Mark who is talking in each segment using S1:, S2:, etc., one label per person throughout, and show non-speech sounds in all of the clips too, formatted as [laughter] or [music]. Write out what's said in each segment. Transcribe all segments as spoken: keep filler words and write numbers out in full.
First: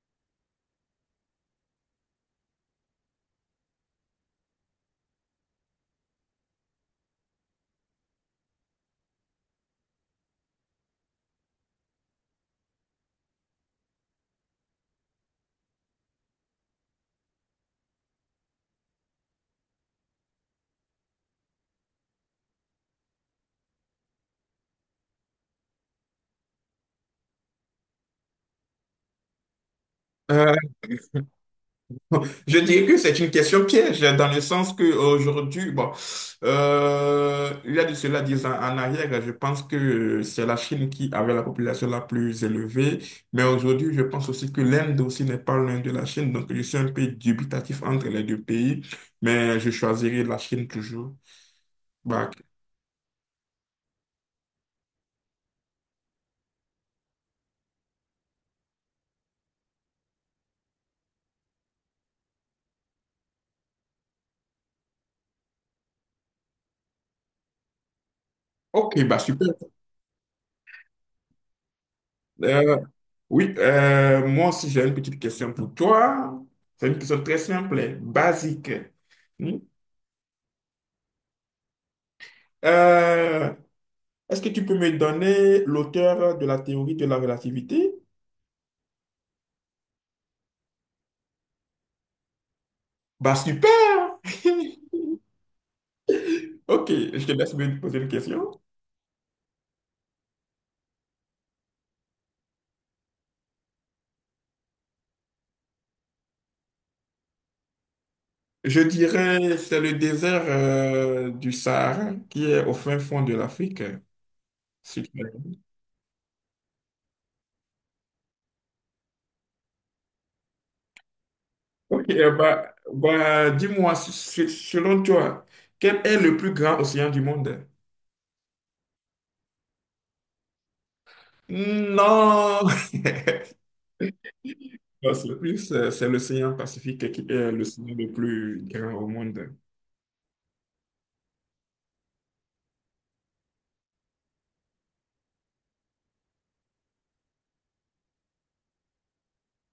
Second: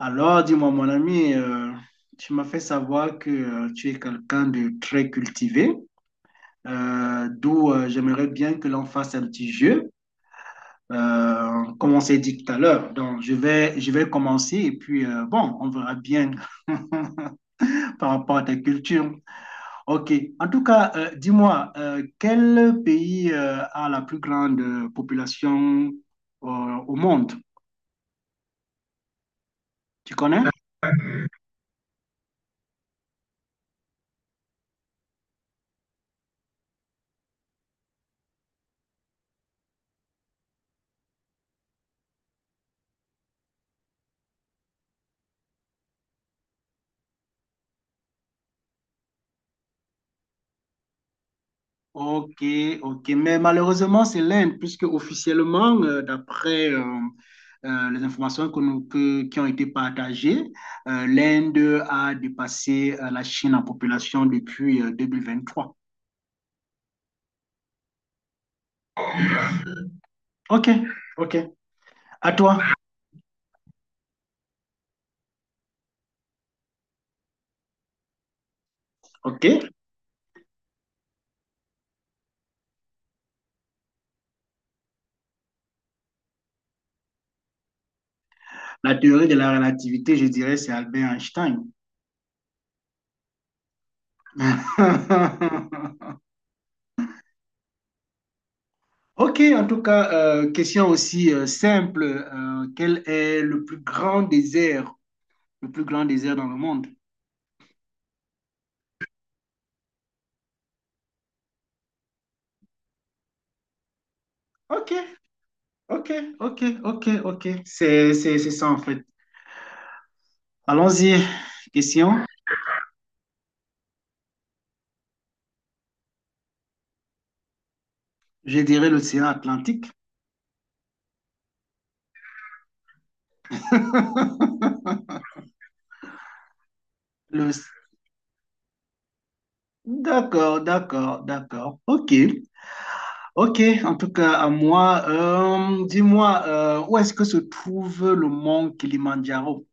S1: Alors, dis-moi, mon ami, euh, tu m'as fait savoir que euh, tu es quelqu'un de très cultivé, euh, d'où euh, j'aimerais bien que l'on fasse un petit jeu, euh, comme on s'est dit tout à l'heure. Donc, je vais, je vais commencer et puis, euh, bon, on verra bien [laughs] par rapport à ta culture. OK. En tout cas, euh, dis-moi, euh, quel pays euh, a la plus grande euh, population euh, au monde? Tu connais?
S2: Euh, [laughs] je dirais que c'est une question piège dans le sens que aujourd'hui, bon, euh, il y a de cela dix ans en arrière, je pense que c'est la Chine qui avait la population la plus élevée, mais aujourd'hui, je pense aussi que l'Inde aussi n'est pas loin de la Chine, donc je suis un peu dubitatif entre les deux pays, mais je choisirai la Chine toujours. Bah,
S1: Ok, ok. Mais malheureusement, c'est l'Inde, puisque officiellement, euh, d'après euh, euh, les informations que nous- que- qui ont été partagées, euh, l'Inde a dépassé euh, la Chine en population depuis euh, trois.
S2: ok, bah super.
S1: Ok, ok. À toi.
S2: Euh, oui, euh, moi aussi j'ai une petite question pour toi. C'est une question très simple, basique.
S1: Ok.
S2: Hmm. Euh, Est-ce que tu peux me donner l'auteur de la théorie de la relativité?
S1: La théorie de la relativité, je dirais, c'est Albert Einstein.
S2: Bah super! [laughs]
S1: [laughs]
S2: Ok, je te laisse me poser une question.
S1: Ok, en tout cas, euh, question aussi euh, simple. Euh, quel est le plus grand désert, le plus grand désert dans le monde?
S2: Je dirais c'est le désert euh, du Sahara qui est au fin fond de l'Afrique.
S1: Ok.
S2: Si tu-
S1: Ok, ok, ok, ok. C'est, c'est, c'est ça en fait. Allons-y.
S2: Ok,
S1: Question.
S2: euh, bah, bah, dis-moi, s- s- selon toi, quel est le plus grand océan du monde?
S1: Je dirais l'océan Atlantique.
S2: Hmm, non! [laughs]
S1: [laughs]
S2: Non, c'est plus, euh, c'est l'océan Pacifique qui est
S1: Le-
S2: l'océan le plus grand au monde.
S1: D'accord, d'accord, d'accord. Ok, ok. En tout cas, à moi, euh, dis-moi, euh, où est-ce que se trouve le mont Kilimandjaro?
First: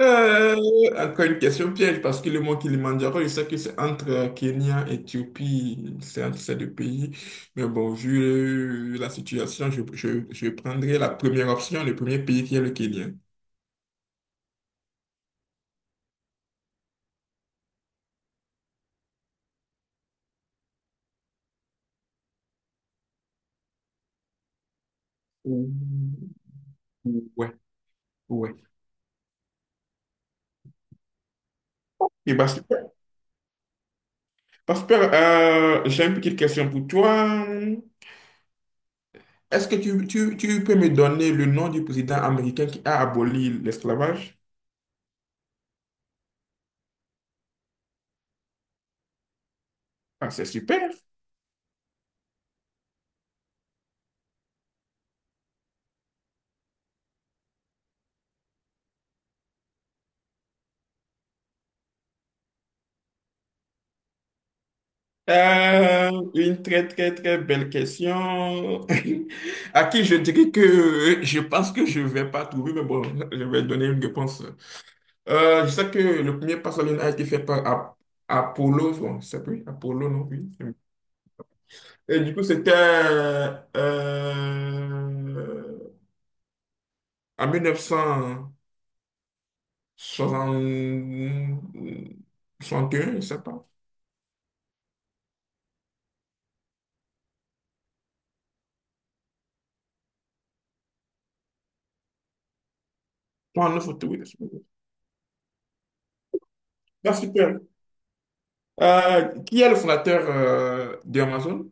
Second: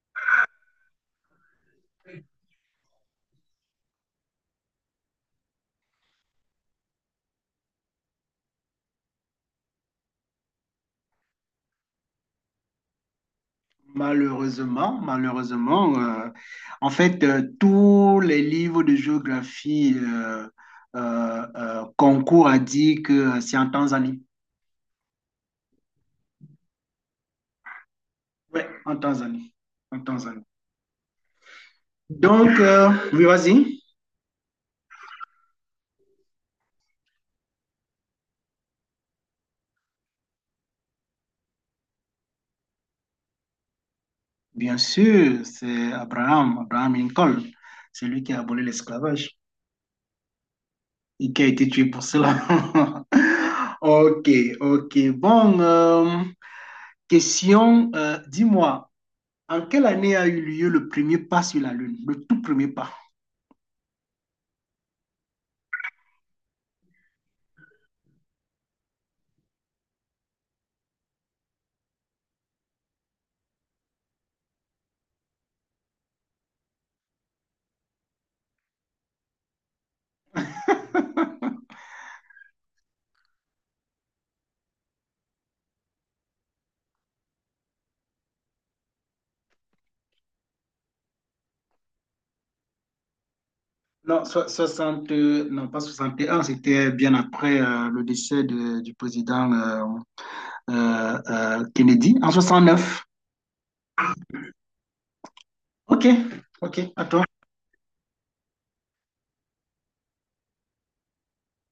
S2: Euh, Encore une question piège, parce que le mot Kilimandjaro, je sais que c'est entre Kenya, Éthiopie, c'est entre ces deux pays. Mais bon, vu euh, la situation, je, je, je prendrai la première option, le premier pays qui est le Kenya.
S1: Malheureusement, malheureusement, euh, en fait, euh, tous les livres de géographie euh, euh, euh, concourent à dire que c'est en Tanzanie.
S2: Ouh, ouais, ouais.
S1: Oui, en Tanzanie. En Tanzanie.
S2: Et bah,
S1: Donc,
S2: super.
S1: euh, oui, vas-y.
S2: Bah, super. Euh, j'ai une petite question pour toi. Est-ce que tu, tu, tu peux me donner le nom du président américain qui a aboli l'esclavage?
S1: Bien sûr, c'est Abraham, Abraham Lincoln. C'est lui qui a aboli l'esclavage
S2: Ah, c'est super.
S1: et qui a été tué pour cela. [laughs] Ok, ok. Bon, euh, question, euh, dis-moi, en quelle année a eu lieu le premier pas sur la Lune? Le tout premier pas.
S2: Euh, une très très très belle question. [laughs] À qui je dirais que je pense que je vais pas trouver, mais bon, je vais donner une réponse. Euh, je sais que le premier pas sur la Lune a été fait par Ap- Apollo, bon, c'est plus Apollo, non, oui.
S1: [laughs]
S2: Et du coup, c'était euh, en mille neuf cent soixante et un, je sais pas.
S1: Non, so- soixante, euh, non, pas soixante et un. C'était bien après euh, le décès de- du président. euh, euh, euh, Kennedy en soixante neuf.
S2: Non, non, faut trouver.
S1: Ok, ok,
S2: Ah,
S1: attends.
S2: super. Euh, qui est le fondateur euh, d'Amazon?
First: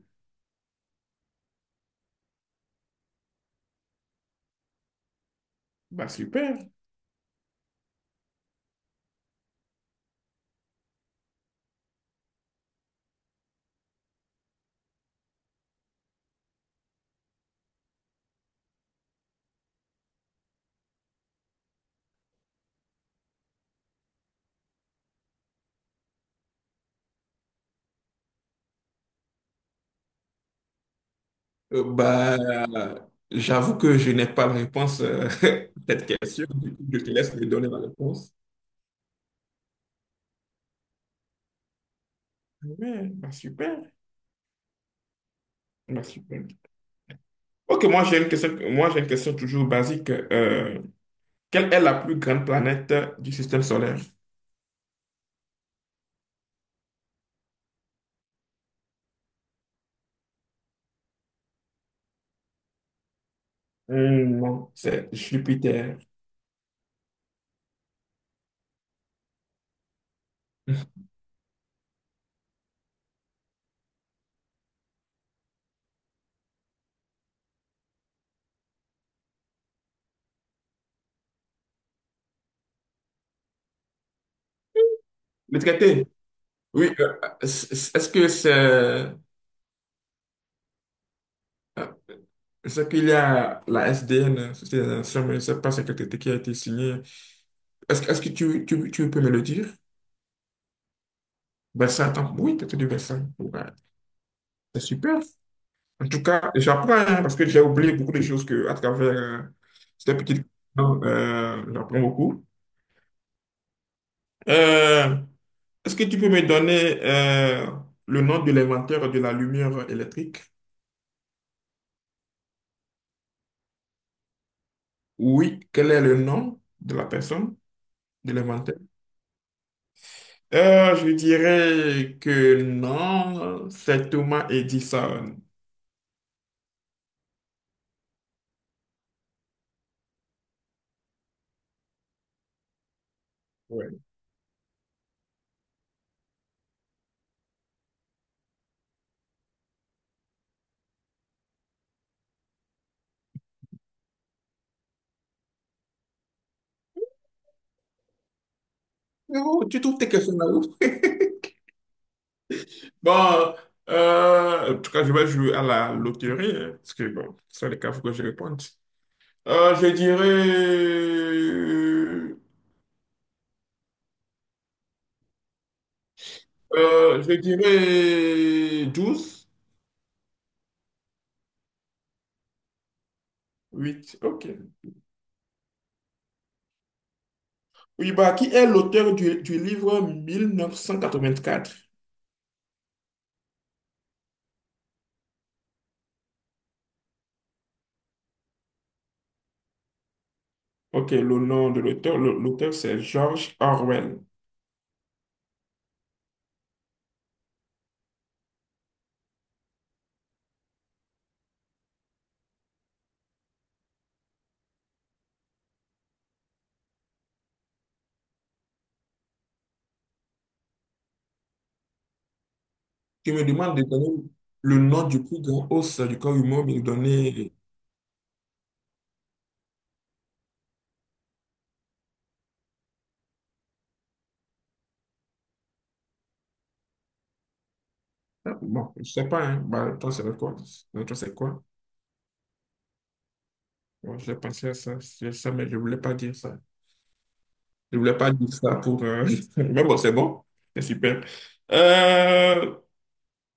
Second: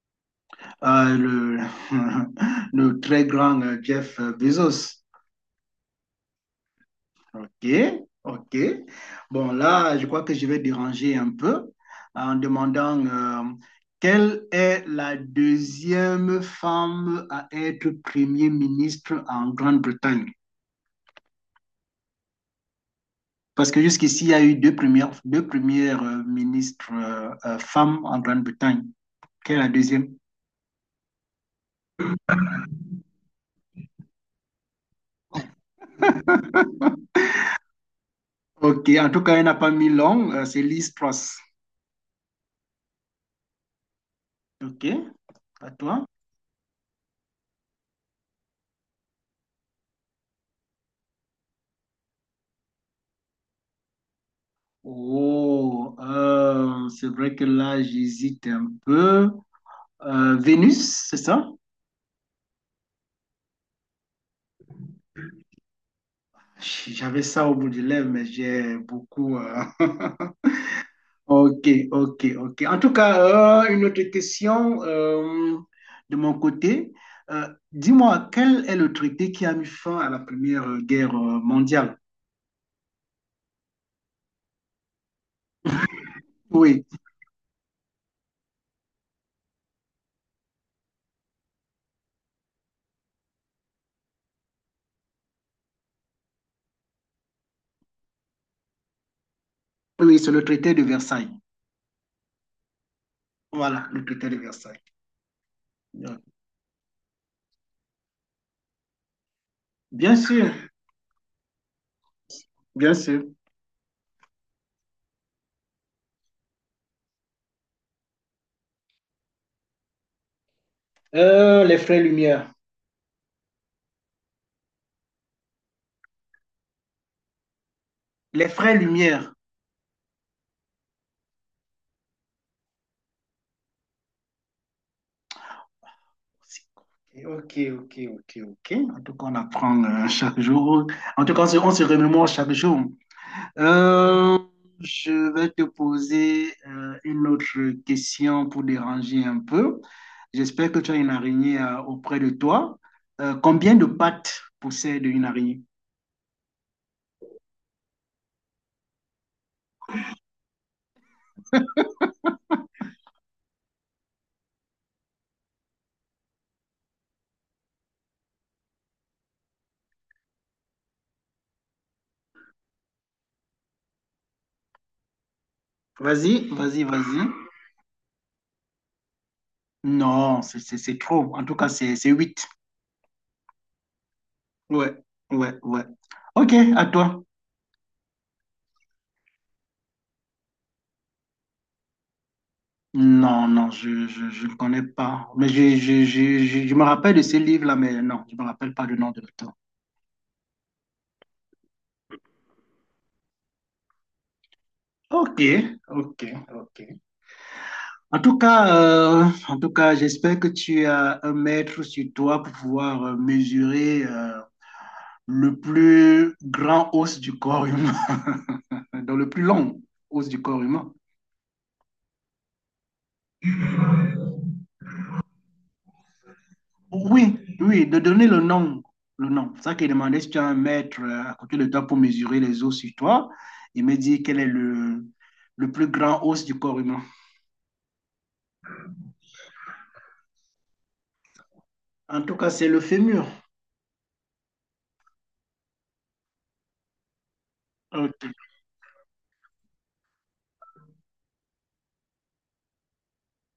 S1: Euh, le, [laughs] le très grand euh, Jeff Bezos.
S2: Bah, super.
S1: Ok, ok. Bon, là, je crois que je vais déranger un peu en demandant euh, quelle est la deuxième femme à être Premier ministre en Grande-Bretagne? Parce que jusqu'ici, il y a eu deux premières, deux premières euh, ministres euh, euh, femmes en Grande-Bretagne. Quelle est la deuxième?
S2: Euh, bah, j'avoue que je n'ai pas la réponse euh, [laughs] à cette question. Du coup, je
S1: [laughs]
S2: te laisse me donner la réponse.
S1: Ok, en tout cas, elle n'a pas mis long. Euh, c'est Liz Truss.
S2: Ouais, bah, super.
S1: Ok, à
S2: Bah,
S1: toi.
S2: super. Ok, moi j'ai une question, moi j'ai une question toujours basique. Euh, quelle est la plus grande planète du système solaire?
S1: Oh, euh, c'est vrai que là, j'hésite un peu. Euh, Vénus, c'est ça?
S2: Hmm, non, c'est Jupiter.
S1: J'avais ça au bout des lèvres, mais j'ai beaucoup. Euh, [laughs]
S2: [laughs]
S1: Ok, ok, ok. En tout cas, euh, une autre question euh, de mon côté. Euh, dis-moi, quel est le traité qui a mis fin à la Première Guerre mondiale?
S2: Le traité?
S1: Oui,
S2: Oui, euh, c- est-ce que c'est... euh, C'est qu'il y a la S D N, Société des Nations, mais je ne sais pas c'est quel traité qui a été signé. Est-ce, que- est-ce que tu, tu, tu peux me le dire?
S1: oui, c'est le traité de Versailles.
S2: Versailles, attends, oui, traité de Versailles. Ouais,
S1: Voilà, le critère de Versailles.
S2: c'est super. En
S1: Donc,
S2: tout cas, j'apprends hein, parce que j'ai oublié beaucoup de choses que, à travers euh,
S1: bien
S2: cette petite.
S1: sûr,
S2: Euh, j'apprends beaucoup.
S1: bien sûr.
S2: Euh, Est-ce que tu peux me donner euh, le nom de l'inventeur de la lumière électrique?
S1: Euh, les frères Lumière.
S2: Oui, quel est le nom de la personne, de
S1: Les
S2: l'inventeur?
S1: frères Lumière.
S2: Euh, je dirais que non, c'est Thomas Edison.
S1: Ok, ok, ok, ok. En tout cas, on apprend euh, chaque jour. En tout cas, on se, on se remémore chaque jour.
S2: Ouais.
S1: Euh, je vais te poser euh, une autre question pour déranger un peu. J'espère que tu as une araignée euh, auprès de toi. Euh, combien de pattes possède une araignée?
S2: Mais bon, tu trouves tes questions là-haut? [laughs] Bon, euh, en tout cas, je vais jouer à la loterie, hein, parce que bon, c'est le cas, il faut que je réponde. Euh, je dirais,
S1: Vas-y, vas-y, vas-y.
S2: euh, je dirais douze.
S1: Non, c'est c'est- c'est trop. En tout cas, c'est c'est huit.
S2: Huit, ok.
S1: Ouais, ouais, ouais. Ok, à toi.
S2: Oui, bah, qui est l'auteur du, du livre mille neuf cent quatre-vingt-quatre?
S1: Non, non, je, je, je ne connais pas. Mais je, je, je, je, je me rappelle de ce livre-là, mais non, je ne me rappelle pas du nom de l'auteur.
S2: Ok, le nom de l'auteur, le- l'auteur c'est George Orwell.
S1: Ok, ok, ok. En tout cas, euh, en tout cas, j'espère que tu as un mètre sur toi pour pouvoir euh, mesurer euh, le plus grand os du corps humain, [laughs] dans le plus long os du corps humain.
S2: Tu me demandes de donner le nom du plus grand os du corps humain, mais de
S1: Oui,
S2: donner.
S1: oui, de donner le nom. Le nom. C'est ça qu'il demandait si tu as un mètre euh, à côté de toi pour mesurer les os sur toi. Il me dit quel est le, le plus grand os du corps humain.
S2: Ah, bon, je sais pas, hein. Bah, toi, c'est quoi? Bah, toi, c'est quoi?
S1: En tout cas, c'est le fémur.
S2: Bon, j'ai pensé à ça, c'est ça, mais je voulais pas dire ça. Je voulais pas
S1: Ok.
S2: dire ça pour, euh, [laughs] mais bon, c'est bon. C'est super. Euh,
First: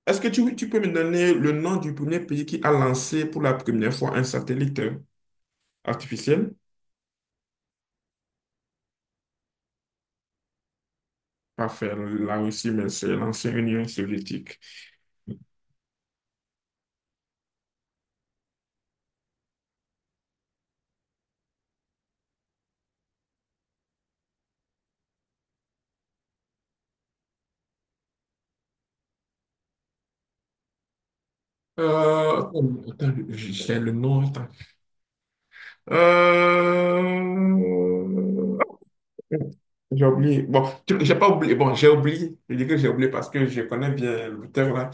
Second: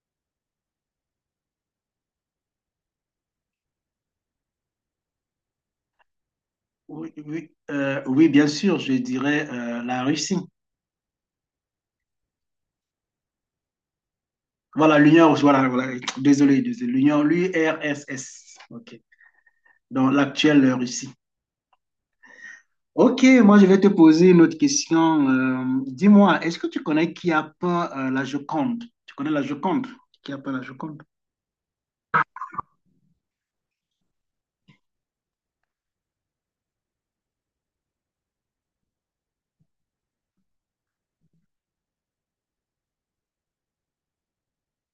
S2: Est-ce que tu, tu peux me donner le nom du premier pays qui a lancé pour la première fois un satellite euh, artificiel?
S1: Oui, oui, euh, oui, bien sûr, je dirais euh, la Russie.
S2: Parfait, la Russie, mais c'est l'ancienne Union soviétique.
S1: Voilà, l'Union, voilà, voilà, désolé, désolé, l'Union, l'U R S S. Ok. Donc, l'actuelle Russie. Ok, moi je vais te poser une autre question. Euh, dis-moi, est-ce que tu connais qui a peint euh, la Joconde? Tu connais la Joconde? Qui a peint la Joconde?
S2: Euh, attends, attends, j'ai j'ai le nom. Attends. Euh, J'ai oublié. Bon, tu- j'ai pas oublié. Bon, j'ai oublié. Je dis que j'ai oublié parce que je connais bien l'auteur là.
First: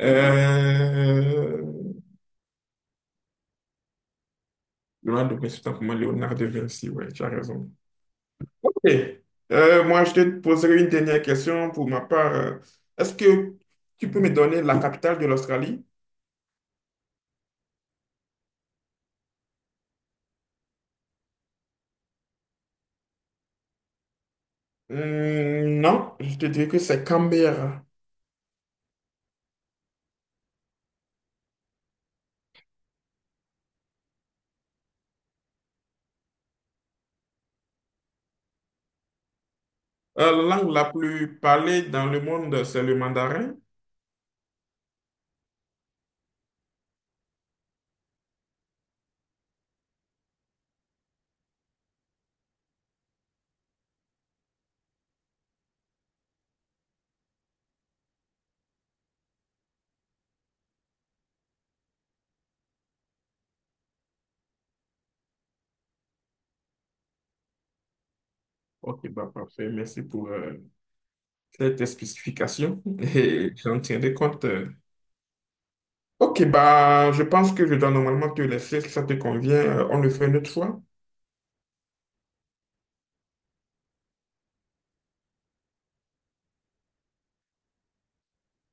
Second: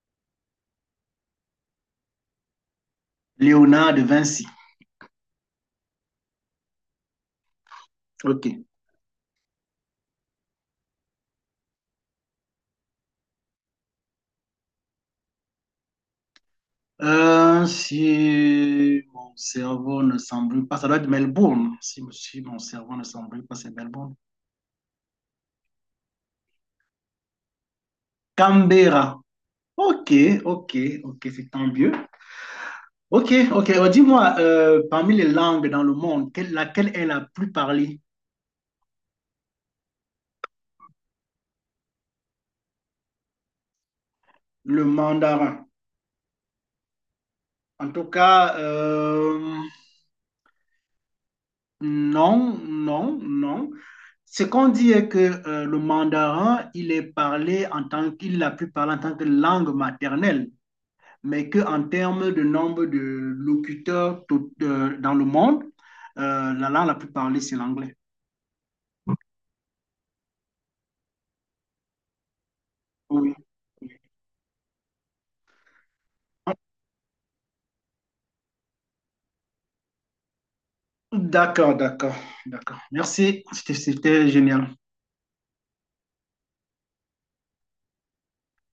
S2: Euh...
S1: Léonard de Vinci.
S2: Leonardo, mais c'est pas pour moi, Léonard de Vinci, ouais, tu as raison.
S1: Ok.
S2: Ok. Euh, moi, je te poserai une dernière question pour ma part. Euh, Est-ce que tu peux me donner la capitale de l'Australie?
S1: Euh, si mon cerveau ne s'embrouille pas, ça doit être Melbourne. Si, si mon cerveau ne s'embrouille pas, c'est Melbourne.
S2: Hum, non, je te dirais que c'est Canberra.
S1: Canberra. Ok, ok, ok, c'est tant mieux. Ok, ok. Euh, dis-moi, euh, parmi les langues dans le monde, quelle- laquelle est la plus parlée?
S2: Euh, la langue la plus parlée dans le monde, c'est le mandarin.
S1: Le mandarin. En tout cas, euh, non, non, non. Ce qu'on dit est que euh, le mandarin, il est parlé en tant qu'il a pu parler en tant que langue maternelle, mais qu'en termes de nombre de locuteurs tout- euh, dans le monde, euh, la langue la plus parlée, c'est l'anglais.
S2: Ok, bah parfait. Merci pour euh, cette spécification [laughs]
S1: Oui.
S2: et j'en tiendrai compte. euh. Ok, bah je pense que je dois normalement te laisser si ça te convient. Euh, on le fait une autre fois.
S1: D'accord, d'accord, d'accord. Merci, c'était c'était génial.